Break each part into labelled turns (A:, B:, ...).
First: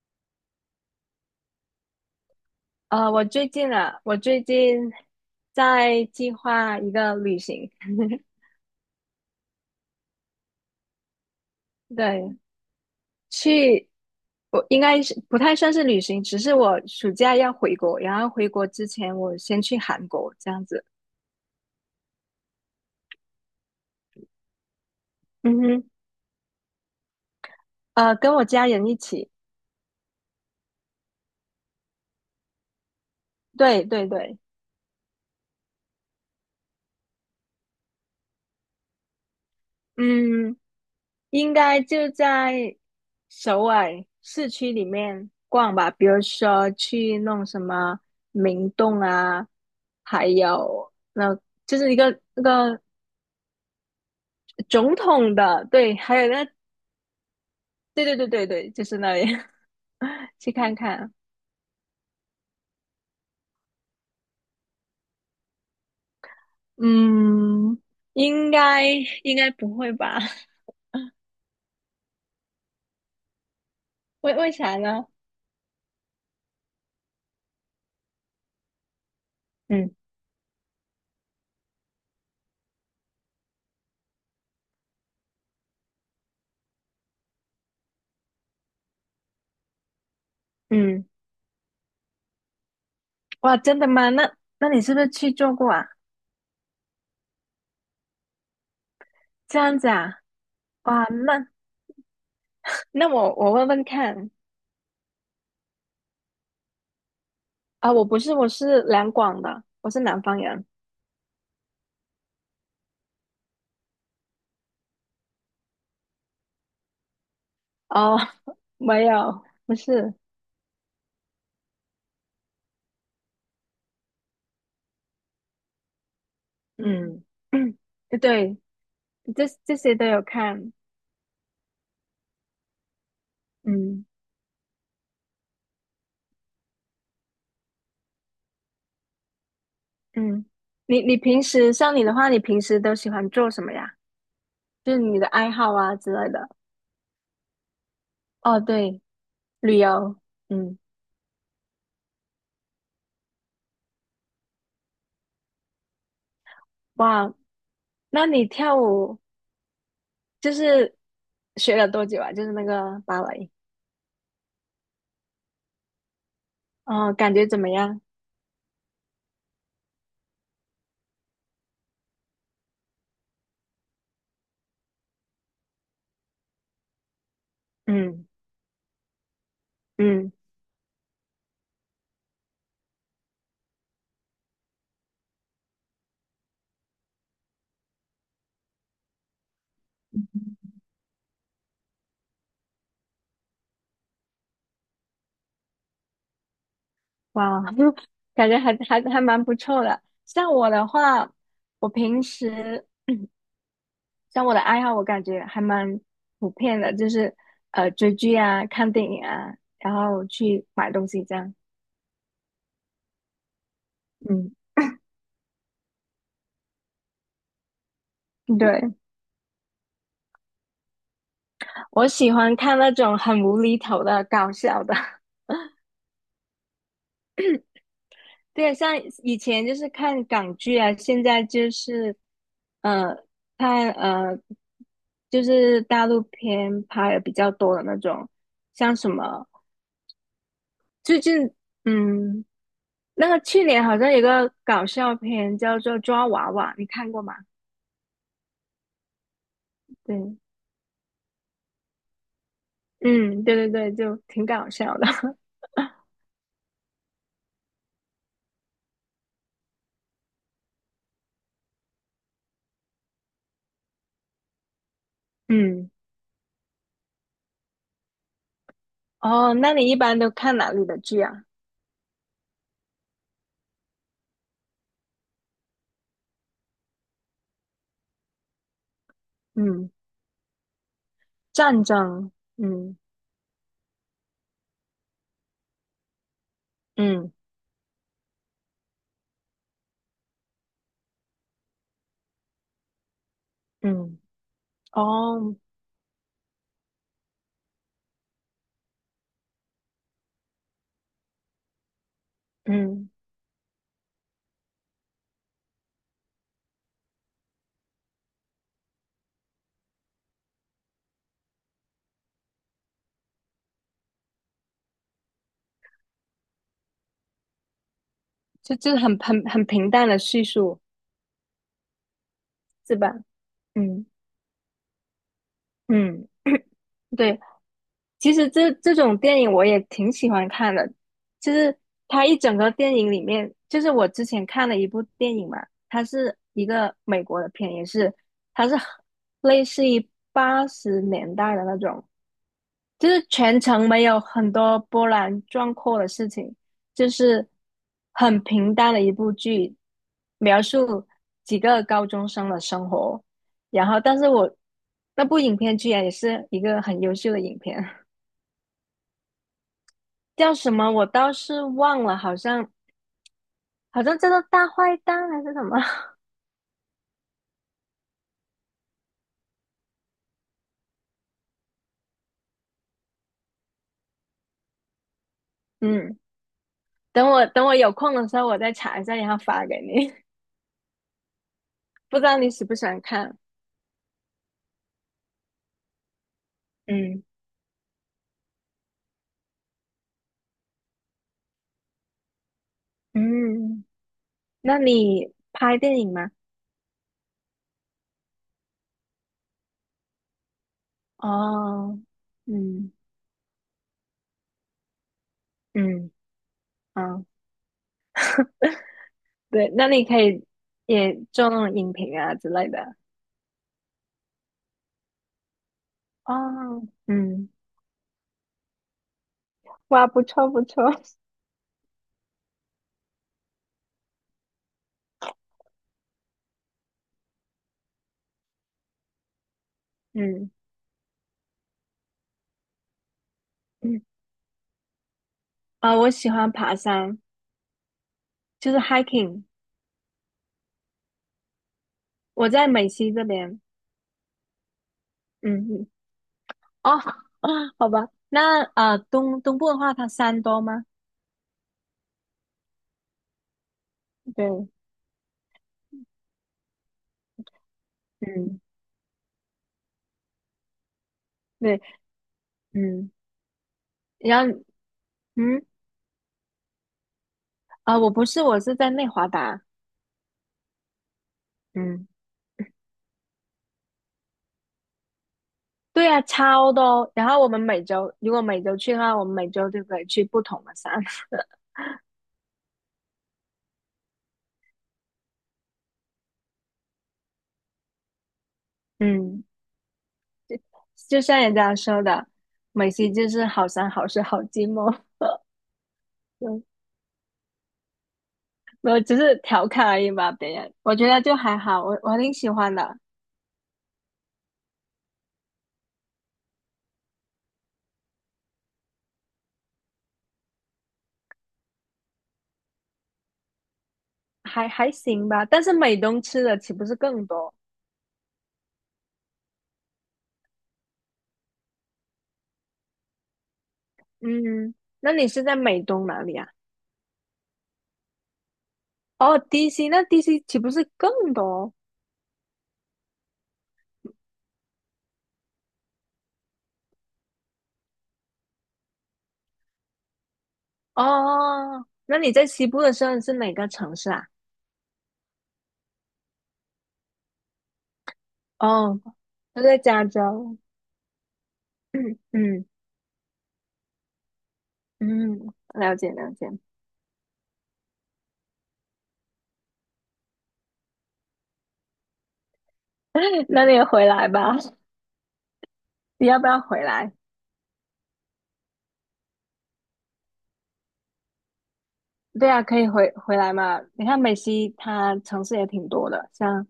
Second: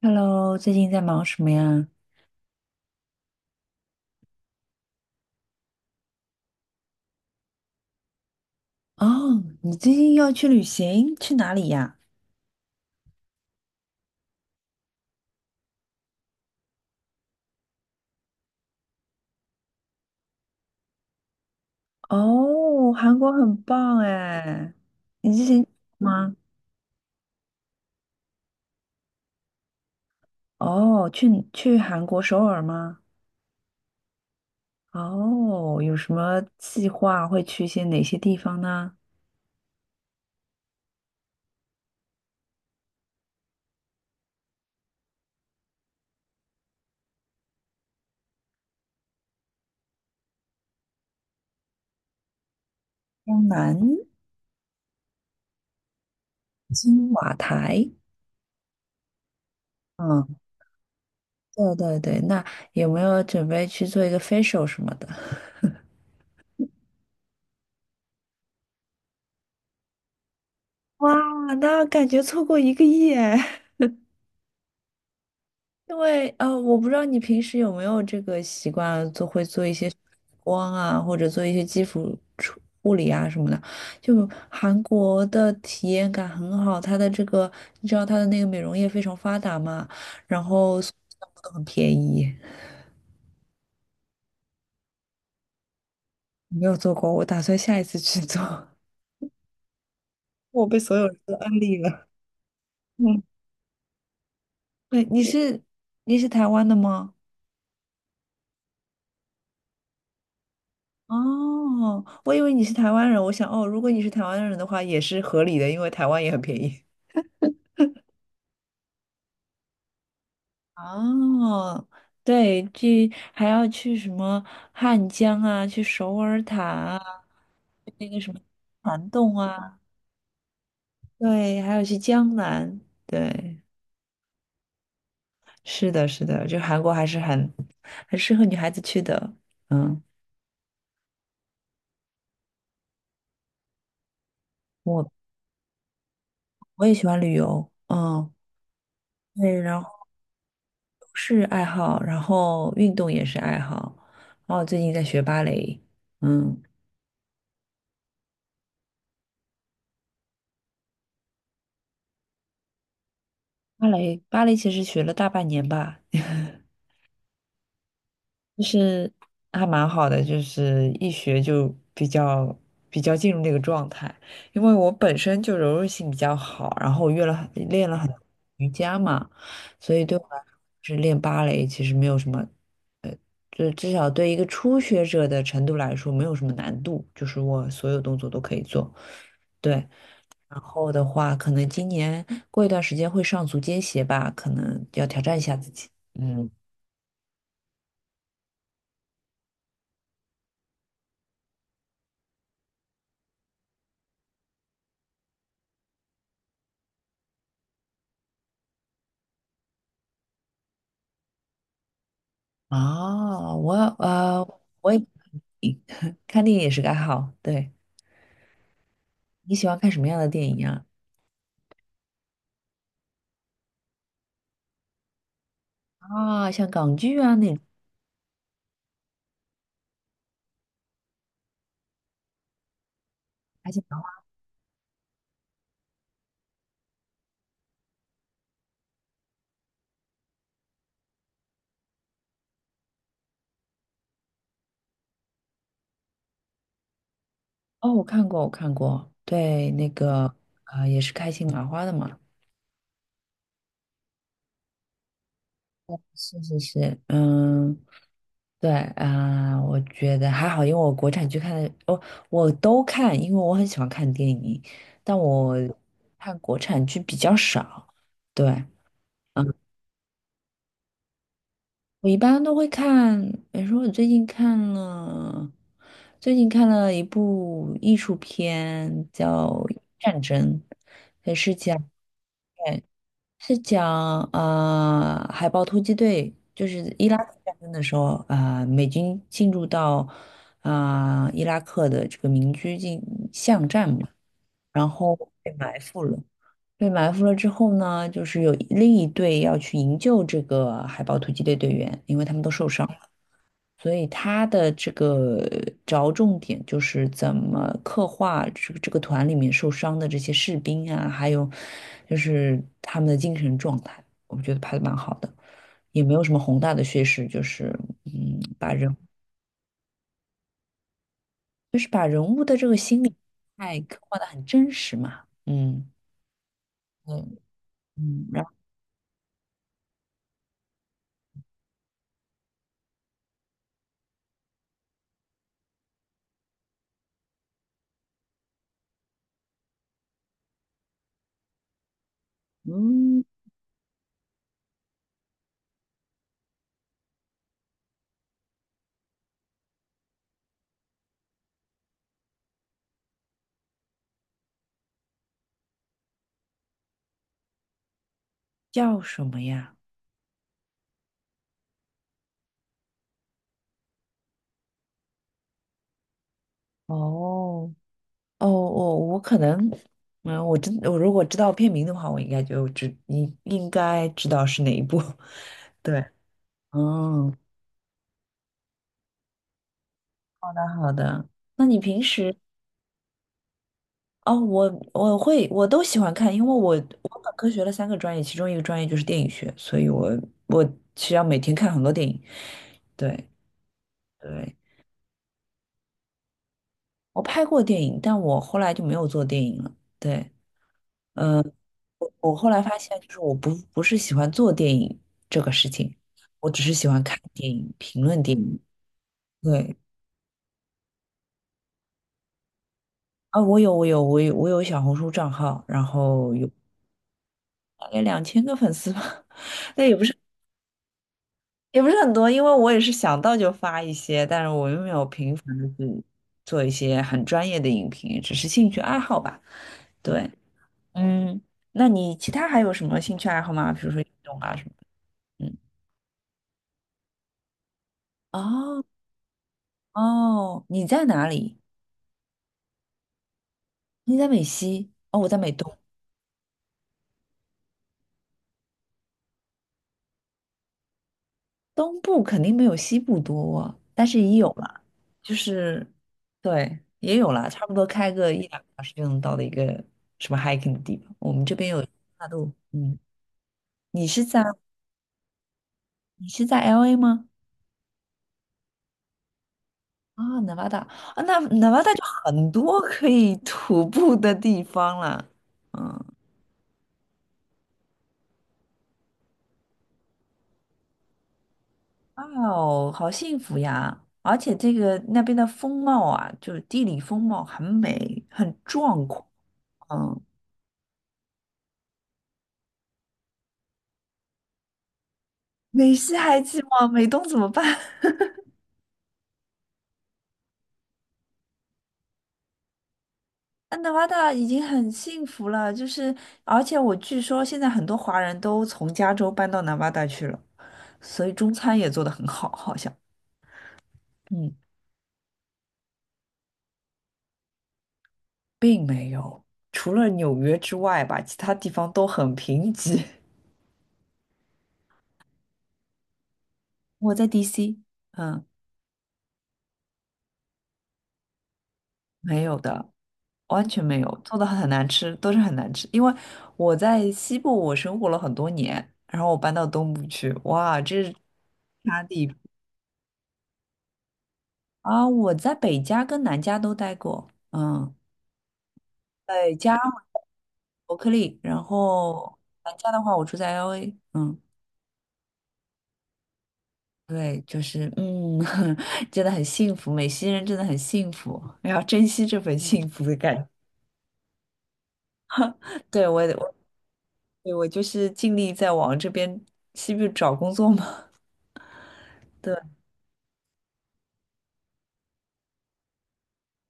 A: Hello，最近在忙什么呀？
B: 我最近啊，我最近在计划一个旅行。
A: 哦，你最近要去旅行，去哪里呀？
B: 对。去，我应该是不太算是旅行，只是我暑假要回国，然后回国之前我先去韩国这样子。
A: 哦，韩国很棒哎，你之
B: 嗯
A: 前
B: 哼。
A: 吗？
B: 跟我家人一起。
A: 哦，去韩国首尔吗？
B: 对对对。
A: 哦，有什么计划会去一些哪些地方呢？
B: 嗯，应该就在首尔市区里面逛吧，比如说去弄什么明洞啊，还有那就是一个那个。
A: 江南、
B: 总统的，对，还有那，
A: 金瓦台，
B: 对对对对对，就是那里。
A: 嗯，
B: 去看看。
A: 对对对，那有没有准备去做一个 facial 什么的？
B: 嗯，应该应该不会吧？
A: 哇，那感觉错过一个亿哎。
B: 为啥呢？
A: 因为我不知道你平时有没有这个习惯，做会做一些
B: 嗯
A: 光啊，或者做一些基础处护理啊什么的。就韩国的体验感很好，它的这个你知道它的那个美容业非常发达嘛，然后所
B: 嗯。
A: 有项目都很便宜。
B: 哇，真的吗？那你是不是去做过啊？
A: 没有做过，我打算下一次去做。
B: 这样子啊？
A: 我被所
B: 哇。
A: 有人都
B: 那
A: 安利了。
B: 那
A: 嗯，
B: 我问问看。
A: 对，你是台湾的吗？
B: 啊，我不是，我是两广的，我是南方人。
A: 哦，我以为你是台湾人，我想哦，如果你是台湾人的话，也是合理的，因为台湾也很便宜。
B: 哦。没有，不是。
A: 哦，对，去还要去什么汉江啊，去首尔塔啊，
B: 嗯。
A: 去那个 什么
B: 对。
A: 涵洞
B: 这这
A: 啊，
B: 些都有看。
A: 对，还要去江南，对，
B: 嗯。
A: 是的，是的，就韩国还是很适合女孩子去的。嗯，
B: 嗯，你平时像你的话，你平时都喜欢做什么呀？就是
A: 我
B: 你的爱好啊之类的。
A: 我也喜欢旅游，嗯，
B: 哦，对，
A: 对，
B: 旅
A: 然后
B: 游。嗯。
A: 是爱好，然后运动也是爱好，然后我最近在学芭蕾，嗯，
B: 哇。那你跳舞就是学了多久啊？就是那个芭蕾。
A: 芭蕾其实学了大半年吧。
B: 哦，感觉怎么样？
A: 就是还蛮好的，就是一学就比较进入那个状态，因为我本身就柔韧性比较好，然后我约了很练了很多
B: 嗯
A: 瑜伽嘛，所以对我
B: 嗯。
A: 来说，是练芭蕾其实没有什么，就至少对一个初学者的程度来说没有什么难度，就是我所有动作都可以做。对，然后的话，可能今年过一段时间会上足尖鞋吧，可能要挑战一下自己。嗯。
B: 哇，感觉还蛮不错的。像我的话，我平时像我的爱好，我感觉还蛮普遍的，就是追剧啊、看电影啊，然后去买东西这样。
A: 哦，呃，
B: 嗯。
A: 我也 看电影也是个爱好。对，
B: 对。
A: 你喜欢看什么样的电影啊？
B: 我喜欢看那种很无厘头的搞笑的。
A: 啊，像港剧啊那种
B: 对，像以前就是看港剧啊，现在就是，呃，
A: 开心
B: 看
A: 麻花。
B: 就是大陆片拍的比较多的那种，像什么最近，嗯，那个去年好像有个搞笑片叫做《抓娃娃》，你看过吗？
A: 哦，我看过，我看过。对，那个
B: 对。
A: 也是开心麻花的嘛。
B: 嗯。对对对，就挺搞笑的。
A: 是是是，嗯，对啊、我觉得还好，因为我国产剧看的，哦，我都看，因为我很喜欢看电影，但 我
B: 嗯。
A: 看国产剧比较少。对。
B: 哦，
A: 嗯
B: 那你一般都看哪里的剧啊？
A: 我一般都会看，比如说我最近看了一部艺术片叫
B: 嗯。
A: 《战争》，也是
B: 战
A: 讲
B: 争。嗯
A: 海豹突击队，就是伊拉
B: 嗯
A: 克战争的时候，啊、美军进入到啊、伊拉克的这个民居进巷战嘛，
B: 嗯。
A: 然后被
B: 哦。
A: 埋伏了。被埋伏了之后呢，就是有另一队要去营救这个海豹突击队队员，因为他们都受伤。
B: 嗯。
A: 所以他的这个着重点就是怎么刻画这个团里面受伤的这些士兵啊，还有就是他们的精神状态，我觉得拍的蛮好的，也没有什么宏大的叙事，就是嗯，把
B: 就就
A: 人
B: 是很平淡的叙述，
A: 把人物的这个
B: 是
A: 心
B: 吧？
A: 理态刻
B: 嗯
A: 画的很真实嘛。嗯
B: 嗯。
A: 嗯
B: 对。
A: 嗯。
B: 其
A: 然
B: 实
A: 后
B: 这种电影我也挺喜欢看的，就是它一整个电影里面，就是我之前看了一部电影嘛，它是一个美国的片，也是它是类似于80年代的那种，就是
A: 嗯
B: 全程没有很多波澜壮阔的事情，就是很平淡的一部剧，描述几个高中生的生活。然后，但是我那部影片居然也是一个很优秀的影片。
A: 叫什么呀？
B: 叫什么我倒是忘了，好像叫做《大坏蛋》还是什么？
A: 哦。我可能，嗯，我如果知道片名的话，我应该就知，你应该知道是哪一部。对，
B: 嗯。等
A: 嗯，
B: 我等我有空的时候我再查一下，然后发给你。
A: 好的好的。那你平
B: 不知
A: 时，
B: 道你喜不喜欢看？
A: 哦，我都喜欢看，因为我
B: 嗯
A: 本科学了三个专业，其中一个专业就是电影学，所以我需要每天看很多电影。对
B: 嗯。
A: 对，
B: 那你拍电影吗？
A: 我拍过电影，但我后来就没有做电影了。对。呃
B: 哦。
A: 我后来发
B: 嗯
A: 现，就是我不是喜欢做电影这个事情，
B: 嗯
A: 我只是喜欢看
B: 哦。
A: 电影、评论电影。
B: 对，
A: 对，
B: 那你可以也做那种影评啊之类的。
A: 啊，我有小红书账号，然后有
B: 哦。嗯。
A: 大概2000个粉丝吧，那也不
B: 哇，
A: 是
B: 不错不错。
A: 也不是很多，因为我也是想到就发一些，但是我又没有频繁的去做一些很专业的影评，只是兴趣爱好吧。对，
B: 嗯。
A: 嗯，那你其他还有什么兴趣爱好吗？比如说运动啊什么的？嗯，
B: 啊、我喜欢爬山，就是
A: 哦
B: hiking。
A: 哦，你在哪里？
B: 我在美西这边。
A: 你在美西，哦，我在美东，
B: 嗯。哦。好吧。那东部的话，它山多吗？
A: 东部肯定没有西部多啊，但是也有
B: 对。
A: 了，就是，对，也有了，差不多开个一两
B: 嗯。
A: 个小时就能到的一个什么 hiking 的地方。我们这边
B: 对。
A: 有大陆，嗯，
B: 嗯。
A: 你是在
B: 然后，嗯。
A: 你是在 LA 吗？
B: 啊、我不是，我是在内华达。
A: 啊南 e 大啊，那南 e 大就
B: 嗯。
A: 很多可以徒步的地方了，嗯，
B: 对啊，超多。然后我们每周，如果每周去的话，我们每周就可以去不同的山。
A: 哦，好幸福呀！而且这个那边的风貌啊，就是地理风貌很美，很 壮阔。
B: 嗯。
A: 嗯。
B: 就像人家说的，美西就是好山好水好寂寞。
A: 美西还寂 寞，美东怎么办？
B: 我只是调侃而已吧，别人我觉得就还好，我挺喜欢的。
A: 安达巴大已经很幸福了，就是而且我据说现在很多华人都从加州搬到南巴达去了，所以中餐也做得很好，好像。嗯，
B: 还行吧。但是美东吃的岂不是更多？
A: 并没有，除了纽约之外吧，其他地方都很贫瘠。
B: 嗯。那你是在美东哪里啊？
A: 我在 DC，嗯，
B: 哦，DC,那 DC 岂不是更多？
A: 没有的，完全没有，做的很难吃，都是很难吃。因为我在西部我生活了很多年，然后我搬到东部去，哇，这是。
B: 哦，那你在西部的时候是哪个城市啊？
A: 啊，我在北加跟南加都待过，嗯，
B: 哦，
A: 北
B: 我
A: 加
B: 在加州。
A: 伯克利，然
B: 嗯
A: 后
B: 嗯
A: 南加的话，我住在 LA，嗯，
B: 嗯。了解了解。
A: 对，就是真的很幸福，美西人真的很幸福，要珍惜这份幸福的感觉。
B: 那你也回来吧。
A: 对，
B: 你要不要
A: 对，
B: 回来？
A: 我就是尽力在往这边西部找工作嘛。
B: 对
A: 对。
B: 啊，可以回来嘛。你看美西它城市也挺多的，像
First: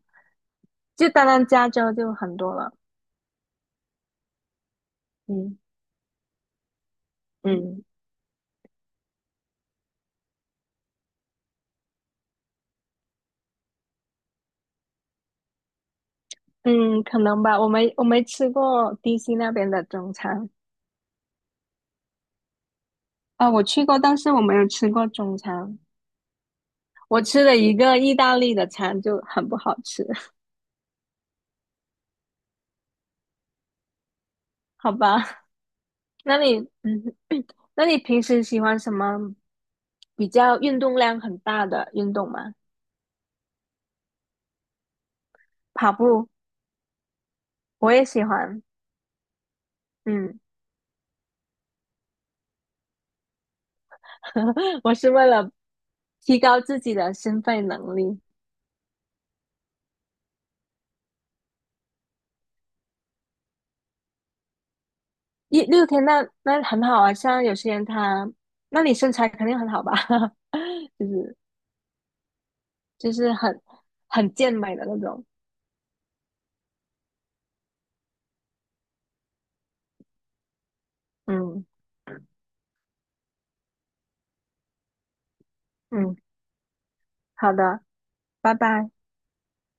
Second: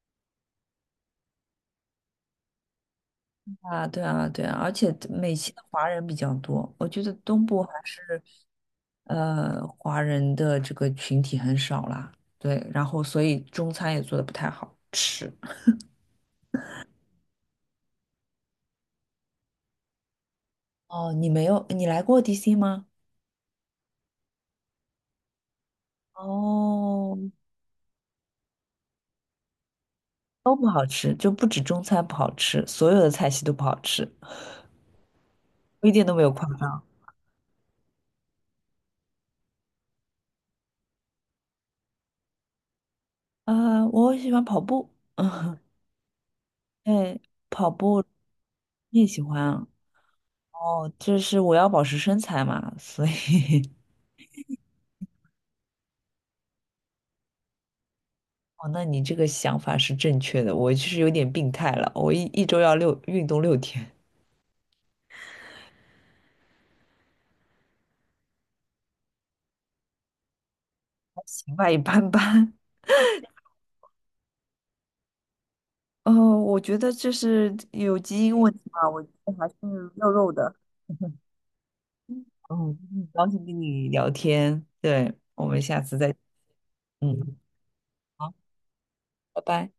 B: 就单单加州就很多了。
A: 啊，对啊，对啊，而且美籍
B: 嗯
A: 的华人比较多，我觉得东部还
B: 嗯。
A: 是，华人的这个群体很少啦。对，然后所以中餐也做的不太好吃。
B: 嗯，可能吧。我没吃过 DC 那边的中餐
A: 哦，你没有，你来过 DC 吗？
B: 啊，我去过，但是我没有吃过中餐。
A: 哦，
B: 我吃了一个意大利的餐就很不好吃。
A: 都不好吃，就不止中餐不好吃，所有的菜系都不好吃，
B: 好吧？
A: 我一点都没有
B: 那
A: 夸
B: 你
A: 张。
B: 嗯，那你平时喜欢什么比较运动量很大的运动吗？
A: 啊、我喜欢跑步，嗯，
B: 跑步，
A: 对，跑
B: 我
A: 步
B: 也喜欢。
A: 你也喜欢。啊？
B: 嗯。
A: 哦，就是我要保持身材嘛，所以
B: 我是为了提高自己的心肺能力。
A: 哦，那你这个想法是正确的，我其实有点病态了，我一周要运动6天，
B: 一六天那很好啊，像有些人他，那你身材肯定很好吧。就
A: 还
B: 是
A: 行吧，一般般。
B: 就是很很健美的那种。
A: 哦，我觉得这是有基因问题吧，我觉得还是肉肉的
B: 嗯
A: 嗯，很高兴跟你聊天，对，我们下次再，
B: 嗯。
A: 嗯，
B: 好的，
A: 好，
B: 拜拜。
A: 拜拜。